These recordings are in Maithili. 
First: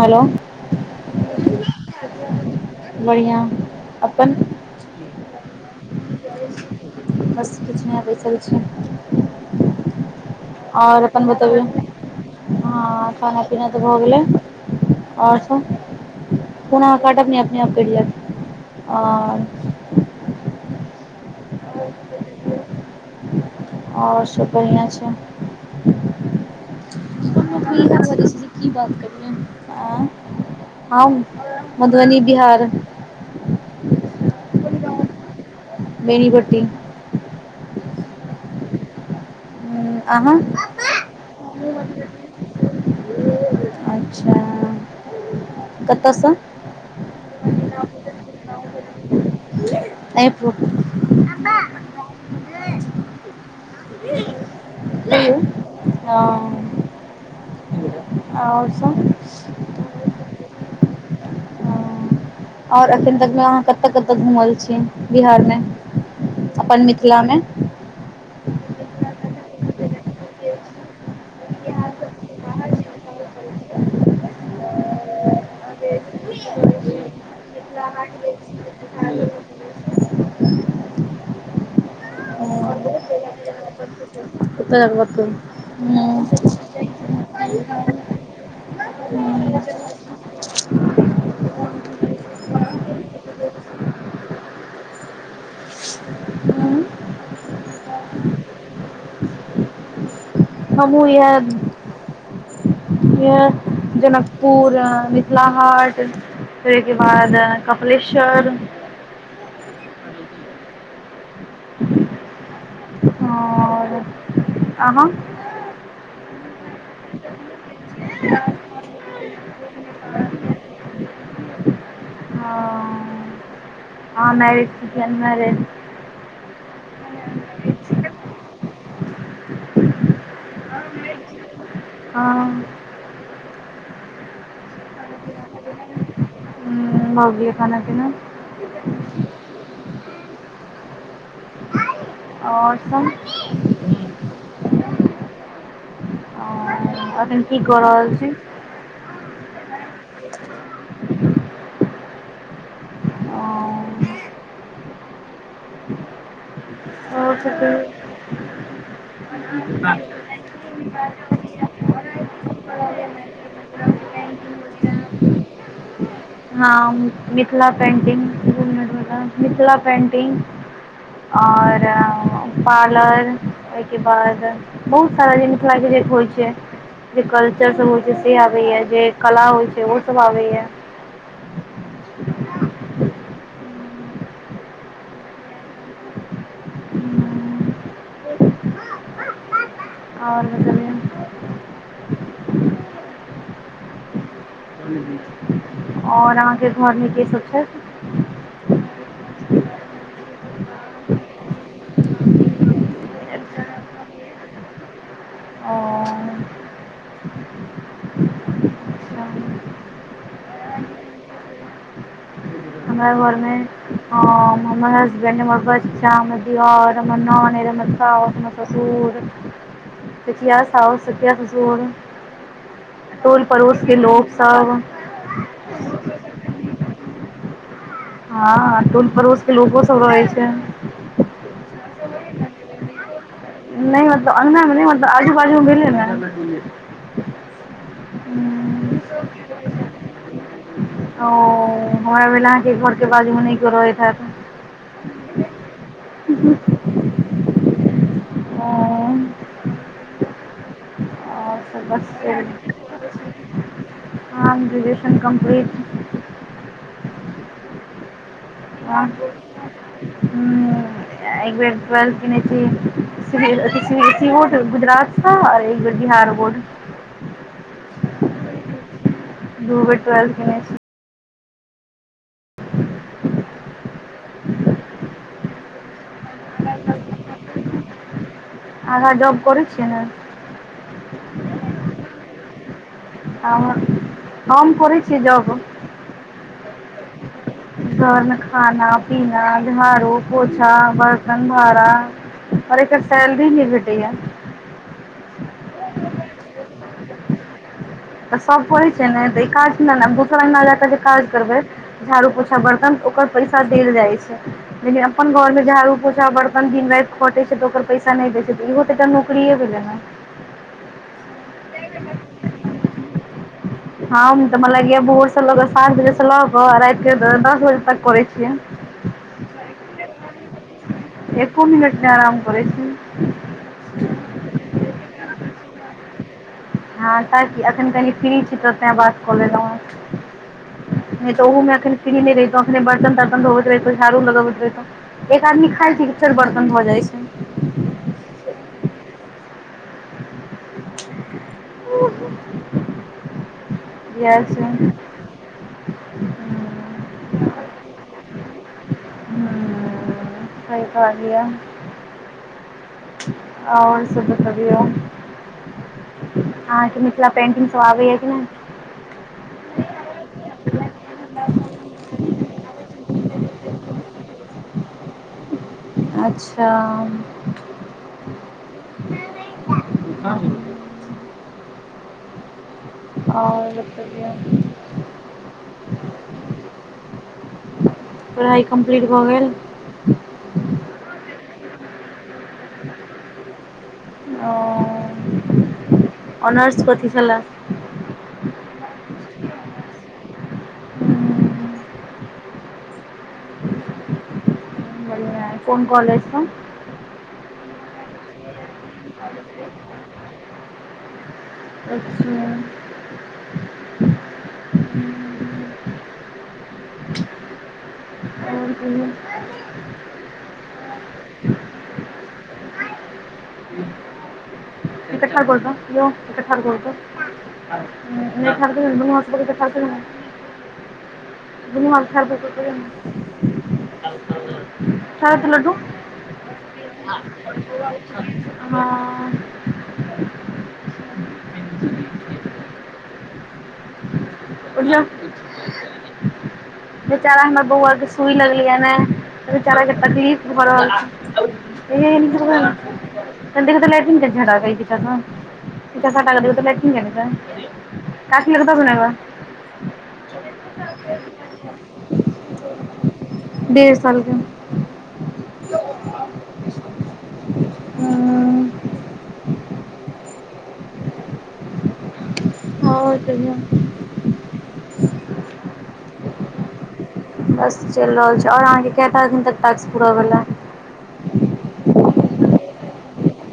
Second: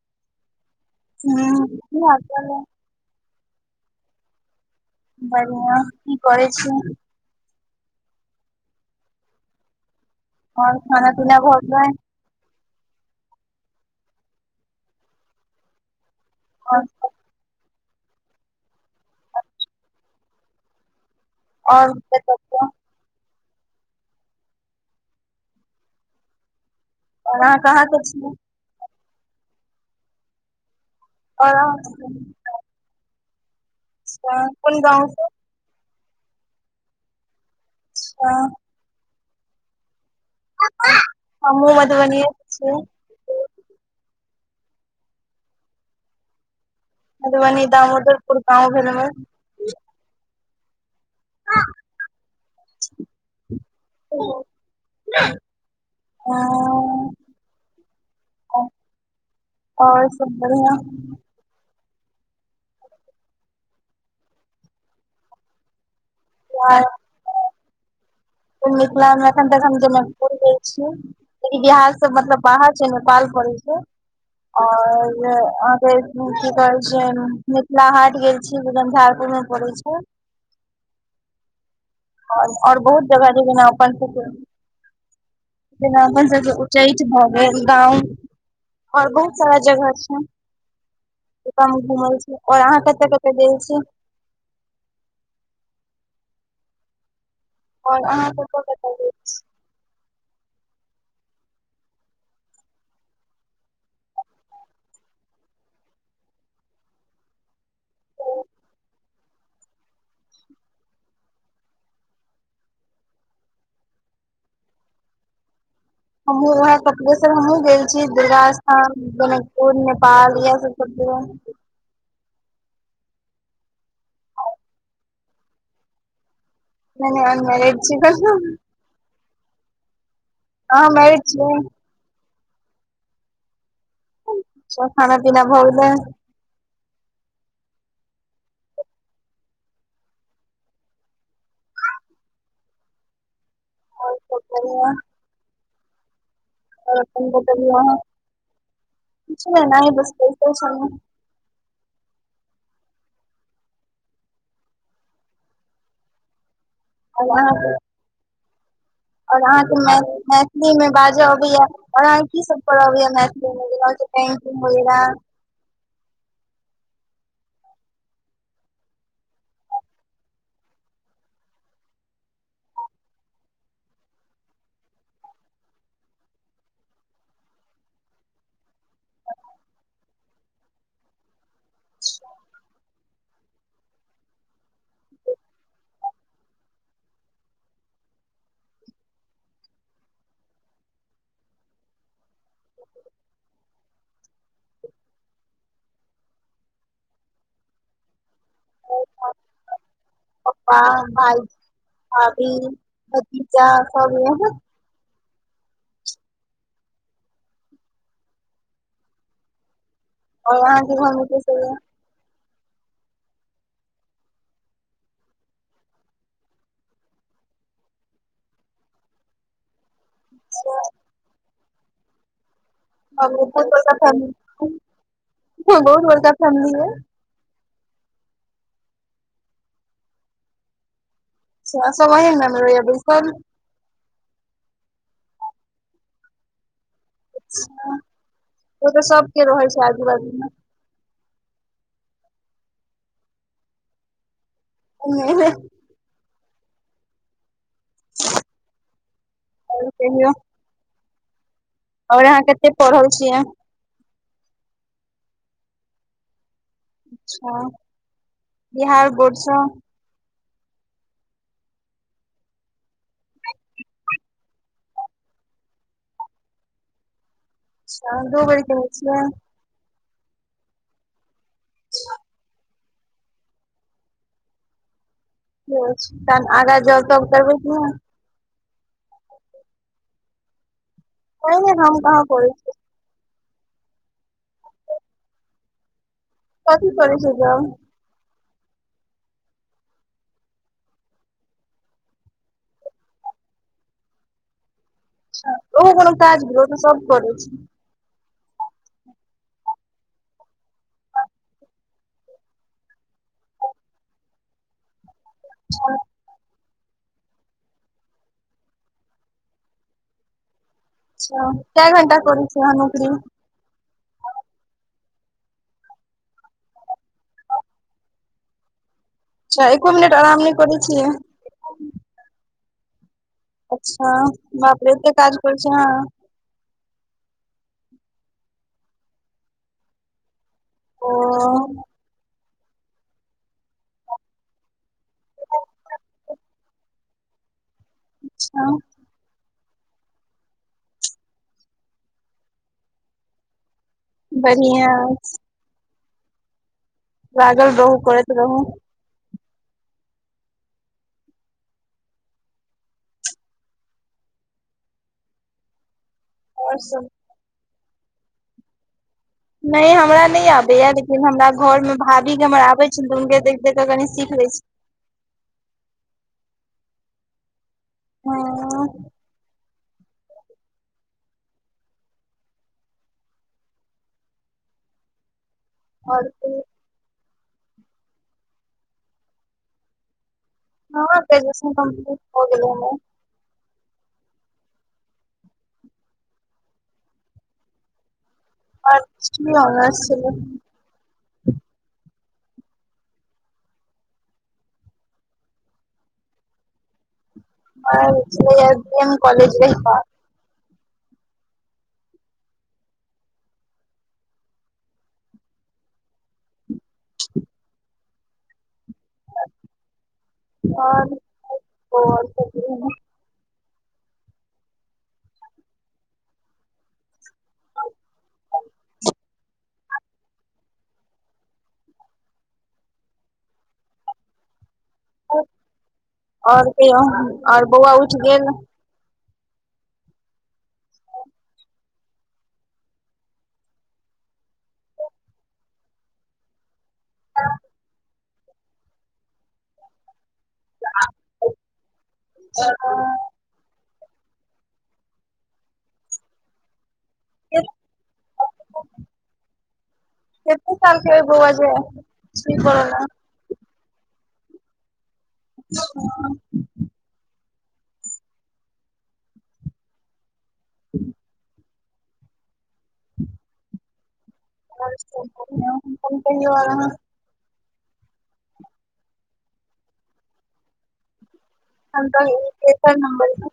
हेलो हू कि हाल चल बढ़िआ अपन। बढ़िआ कि करे छी। बस किछु नहि आबैस कऽ छै। और खाना अपन पीना भऽ बतबियौ गेलै हँ खाना पीना तऽ भऽ गेलै ओर सभ और फोन अहाँ कट नय अपने आप कइट जैत आ [inaudible] और बतबियौ और सब बढ़ियां छैय [inaudible] और अहाँ कहाँ के छी की बात करयै हम और अहाँ मधबनी बिहार अच्छा कोन गाँव से बेनीपट्टी अच्छा हुँ अहाँ [inaudible] हमहु मधुबनीये के छियै अच्छा कतअ स मधबनी दामोदरपुर गाँव भेल हमर [inaudible] [inaudible] कहियौ [inaudible] और सब और सब बढ़यां और एखन तक मे अहाँ कतऽ कतऽ घुमल छी बिहार मे अपन मिथ थला मे मिथलामे अखन तक हम जनकपुर गेल छी इ बिहार से मतलब बाहर छै नेपाल पड़ै छैय और [unintelligible] की कहै छैय मिथिला हाट गेल छी झंझारपुर मे परै छैय और और बहुत जगह छैय जेना अपन सब के जेना अपन सबके उच्चैठ भ गेल गाँव और बहुत सारा जगह छैय ओतअ हम घुमल छी और आहाँ कतऽ कतऽ गेल छी उम [unintelligible] और आहाँ कतऽ-कतऽ गेल छी हमहु इयहे इहे जनकपुर मिथिला हाट तैय के बाद कपलेश्वर आहाँ हमहु वएह कपिलेश्वर हमहु गेल छी दुर्गा स्थान जनकपुर नेपाल इयह सब [unintelligible] आहाँ मैरेज छिय की अनमैरेज नैय नैय अनमैरेज छी बस आहाँ मैयरेज छियै हँ सब खाना पीना भ गेलै हूँ भ गेलै खाना पीना और सब और सब बढिया अ, एखन की कऽ रहल छी [unintelligible] बस बैसल छेलौ आओर आय आहाँ सब के कहियौ और आहाँ के मै मैथिली मे बाजऽ अबैया और आहाँ की सब पढ़ऽ अबैये मैथिली मे जेना की पेंटिंग वेगेराह ह मिथिला पेंटिंग [unintelligible] मिथिला पेंटिंग आओर पालर ओय के बाद बहुत सारा [unintelligible] होइ छै जे कल्चर सब होइ छै से आबैये जे कला होइ छै ओ सब आबैये आओर बतबियौ [inaudible] ह आओर अहाँके घर मे के सब छथि चारि पाॅंच गोटे पप्पा भायजी भाबी भतीजा सब य ओ अच्छा। आओर अहाॅंके घर मे के सब ऐ हमरा घर मे हम हमर हसबैंड हमर बच्चा हमर दीयर हमर ननैद हमर साउस हमर ससुर [inaudible] पिसीया साउस पिसीया ससुर हमर टोल बहुत पड़ोस बड़का के लोक फैमिली सब बहुत बड़का फैमिली ऐ हँऽ टोल पड़ोस के लोको सब रहै छै सेह सब अहीं अंगना मे रहै या बसिल नय मतलब अंगना मे नय मतलब आजू बाजू मे भेलै ने अच्छा ओ तऽ सबके रहै छै आजू बाजू मे औऽ हमरा भेल अहाँके घर के बाजू मे नय केओ रहति हेऽत ओनहिये [inaudible] आओर कहियौ आओर सब बस आओर अहाॅं कत्ते पढ़ल छियै हम ग्रेजुएशन कम्प्लीट अच्छा बिहार हम बोर्ड सँ हुॅं ऐ बेर टुवेल्थ केने छी C B S E pre board Gujarat स ऐ बेर बिहार बोर्ड अच्छा दू बेर केने छियै दू बेर ट्वेल्थ केने छी अच्छा [inaudible] तहन आगां जौब तौब करबै कि नय आगाॅं जॉब करै छियै ने पाइने हम कहाँ खरै छियै आ हम हम करै छीयै जाॅब कथी करय छियै जाॅब घर मे खाना, पीना, झाड़ू, पोछा, बर्तन भारा खाली एकर सैलरी नय भेटै या अच्छा ओहो कोनो काज भेलै ओ तऽ सब करै छै। तऽ सब करै छै ने तऽ ई काज ले ने दोसर अंगना जाकऽ जे काज करबै झाड़ू पोछा बर्तन ओकर पैसा देल जाइ छै, लेकिन अपन घर मे झाड़ू पोछा बर्तन दिन राति खटै छै तऽ ओकर पैसा नै दै छै तऽ इहो त एकटा नौकरिये भेलै न अच्छा कए घंटा करै छियै अहाँ नौकरी हम तऽ मरा लगैया भोर स लऽ क सात बजे स लऽ कऽ राति के दस बजे तक करै छियै अच्छा एको मिनट आराम नै करै छियै एको मिनट नै आराम करै छीयै अच्छा बापरे एतेऽ काज करै छीयै आहाॅं हँ ताकि एखन कनि फ्री छी तऽतें बात कऽ लेलौं ओ हेँ नै तऽ ओहो अखन फिरी नै रहितौ अखने बर्तन तर्तन धोबैत रहितौ झारू लगबैत रहहितौ एक आदमी खाइ छै कि फेर बर्तन भऽ जाइ छै। अच्छा ओ [unintelligible] किया से हुँ बढ़िया अछि लागल रहू करैत रहू हूँ सही कहलियैया आओर सब बतबियो‌ और आहाॅंके सब मिथिला पेंटिंग सब आबैया कि नय नै हमरा नै आबैया लेकिन हमरा घर मे भाभी के हमर आबे छै तऽ हुनके देख कऽ कनी सीख लै छी अच्छा हँ [unintelligible] आओर बतबीयौ आओर कहीयौ पढ़ाइ कम्प्लीट भऽ गेल हँ ग्रेजुएशन कमप्लीट भ गेलय हमर ओ अनर्स कथि छला [unintelligible] छलै हम्म, बढ़िआँ कोन कॉलेज स हमर छलेय पी एम‌ काॅलेज रहिका [unintelligible] अच्छा आओर कहियौ आओर [unintelligible] एक ठार बलतौ यौ एकऽ ठार बलत [unintelligible] नै ठार करियौ न दुनू हाथ स पकरि क ठार करियौ न दुनु भाग ठार भ क करियौ न आब [unintelligible] खाएद लड्डू और के और बौआ उठि गेल हँ उठि जा अ [unintelligible] बेचारा हमर बौआर के सुई लगलिया न बेचारा के तकलीफ भरहल छै एह हनक [unintelligible] त देख लैट्रिन क झड़ा कै त साटा लैटिंगै [unintelligible] काकी लगक दऽ अबही न एकरा एक दू सालके बौआ जे [unintelligible] डेढ़ सालके। [inaudible] हँ और कहियो। [unintelligible] कहियौ और अहाॅं। बस चलि रहल छैय आओर अहाँके कखन तक टाक्स पूरा भेलया। अखन त इ तेसर नंबर य।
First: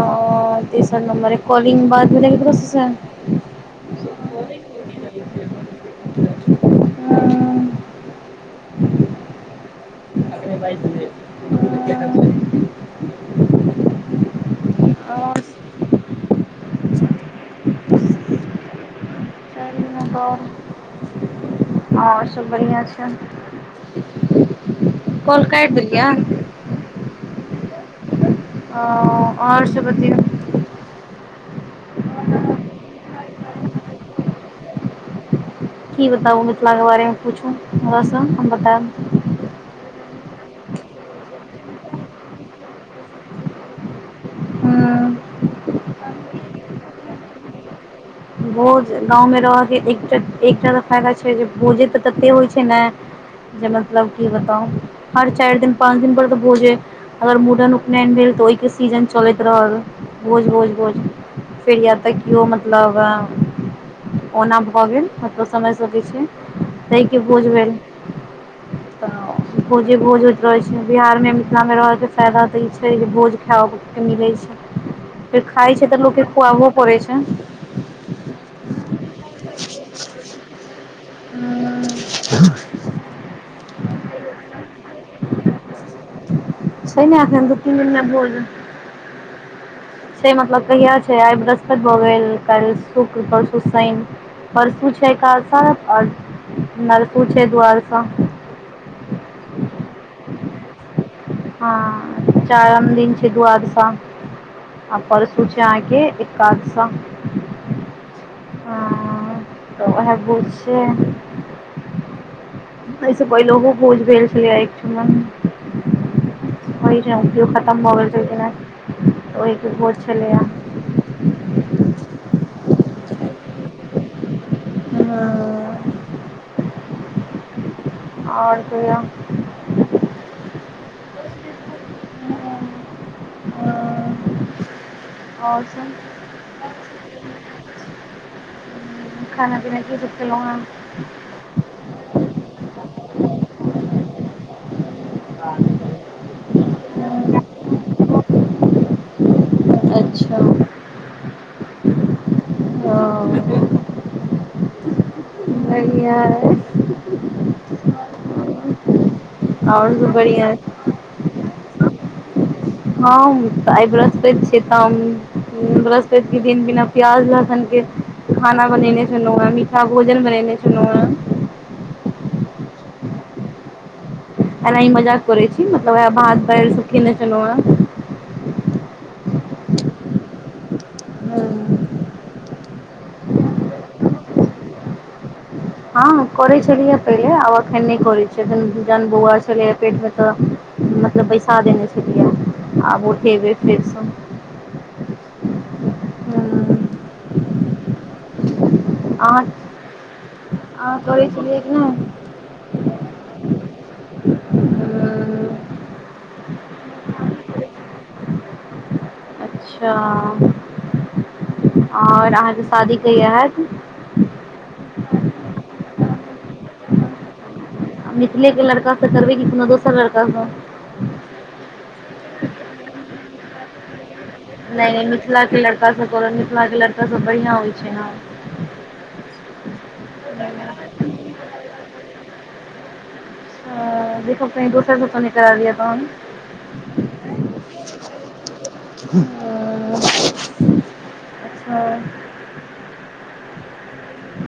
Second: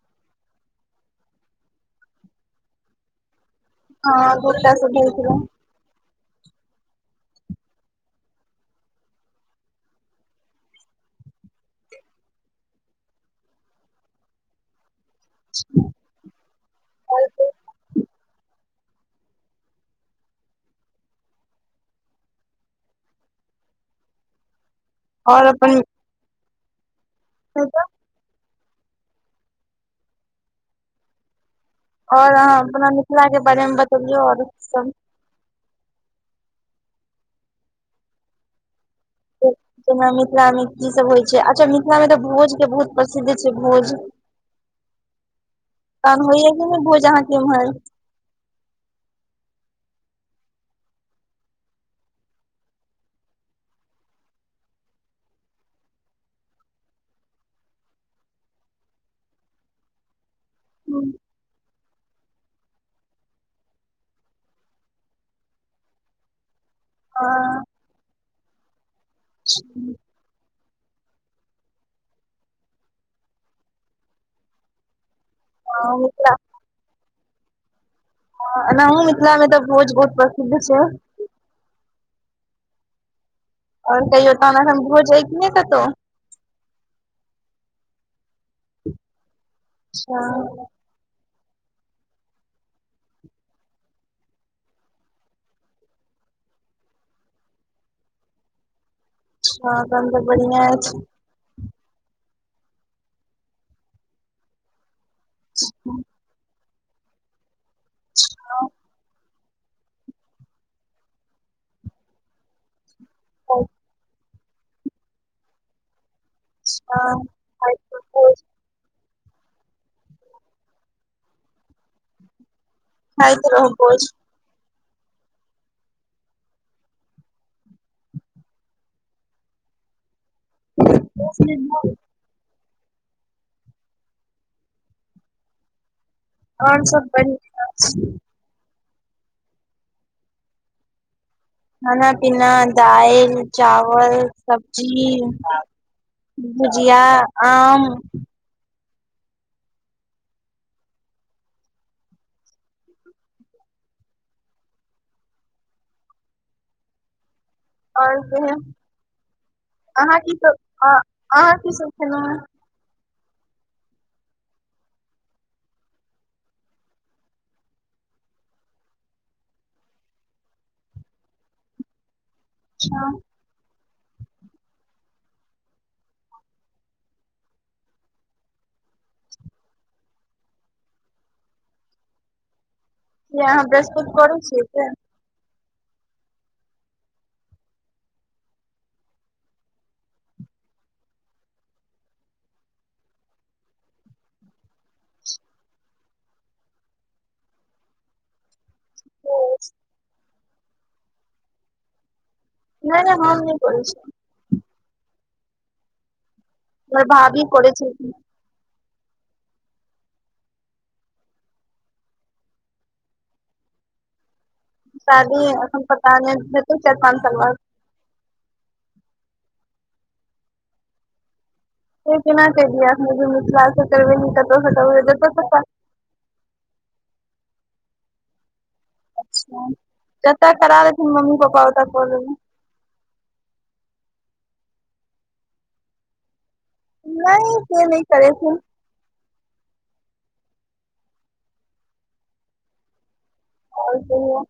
ओ तेसर नंबर कॉलिंग बाद भेल क केकरो से? हँ गोटा से भेल छले। [unintelligible] हँ [unintelligible] आओर सब बढ़िआँ छैय। कल और कैट देलियै? नहि तऽ आ और सब बतयौ। और अहाँ अपना मिथिलाके बारे मे बतेबियो और सब। की बताबु मिथिला के बारे मे पूछू हम सब हम बतेब। [inaudible] जेना मिथिला मे की सब होइ छैय अच्छा मिथिलामे तऽ भोज के बहुत प्रसिद्ध छैय भोज। हूं आ होइय कि ने भोज अहाँके उम्हर? भोज गाँव में रहके एकटा एकटा त फायदा छैय जे भोजे त तते होइ छैय ने जे मतलब की बताउ हर चारि दिन पाँच दिन पर तऽ भोजे अगर मुरन उपनयन भेल तऽ ओहिके सीजन चलैत रहल। भोज भोज भोज फेर या त कियो मत मतलब ओना भ गेल मतलब समझ सकय छी। तयके भोज भेल तऽ भोजे भोज होए। रहै छैय बिहारमे मिथिलामे रहयके फायदा तऽ ई छैय जे भोज खाओके मिलै छैय। फेर खाय छैय हँ त लोक के मिथिला खुआबहो पड़े छैन। एनाही मिथिला मे तऽ भोज बहुत प्रसिद्ध छैय। हूं आओर कहियौ तहन भोज हय की नहि कतहु? छैय ने एखन दू तीन दिन में भोज। [inaudible] से मतलब अच्छा कहिया छैय आइ बृहस्पति भ गेल काल्हि शुक्र परसु शैन। परसू छैय एकादशा आओर नरसू छैय दुआरसा। हँ तहन तऽ बढ़िआ अछि। हँ चारम दिन छैय दुआदशा। आ परसु छैय आंहांके एकादशा हं। तऽ उहै भोज छैय एहिस पहिलहो भोज भेल छलय एकठमन अच्छा ओहिठाम कियो खतम भऽ गेल छलखिनहे। भोज छलैया। खाइत रहु भोज [unintelligible] और कहियौ [unintelligible] [unintelligible] [unintelligible] और सब और सब बढ़ियां छय खाना पीना की सब खेलौहें खाना पीना दाइल चावल सब्जी [inaudible] भुजिया आम अच्छ [unintelligible] बढ़िया यै [unintelligible] और कहियौ आओर [inaudible] अहाँ की बढ़िया सब अइ अहाँ की सब खेलौंहें हम तऽ आइ बृहस्पति छै तऽ हम बृहस्पति केँ दिन बिना प्याज लहसन केँ खाना बनेने छलौ हें मीठा भोजन बनेने छलै हें। [unintelligible] अना इ मजाक करै छी मतलब वैह भात दाइल सब खेने छैलौ है हेँ कियै अहाँ बृहस्पत करय छियै से हँ करै छलिय पहिले आब एखन नै करै छियै अखन जन बौआ छलै पेट मे तऽ मतलब बैसा देने छलिय आब उठेबे फेरस [unintelligible] अहां करै छलियै की नै नै नै हम नै करै छियै हमर भावी करैय छलखीन हें अच्छा और अहाँकेँ शादी कहिया हैत शादी एखन पता नै हेतै चाइर पाँच साल बाद मिथिले केँ लड़का स करबै की कोनो दोसर लड़का स से केना किहि दैयै अखन जे मिथिला स करबे की कत स करबै जत स कर [unintelligible] मिथिला के लड़का सब बढ़िआ होइ छैय न [unintelligible] [unintelligible] जत करा देथिन मम्मी पप्पा ओत कऽ लेबैय हऽ देखब कही दूसर सब स नै करा दिया तहन नै से नै करेथिन [unintelligible] ओह अच्छा और कहियो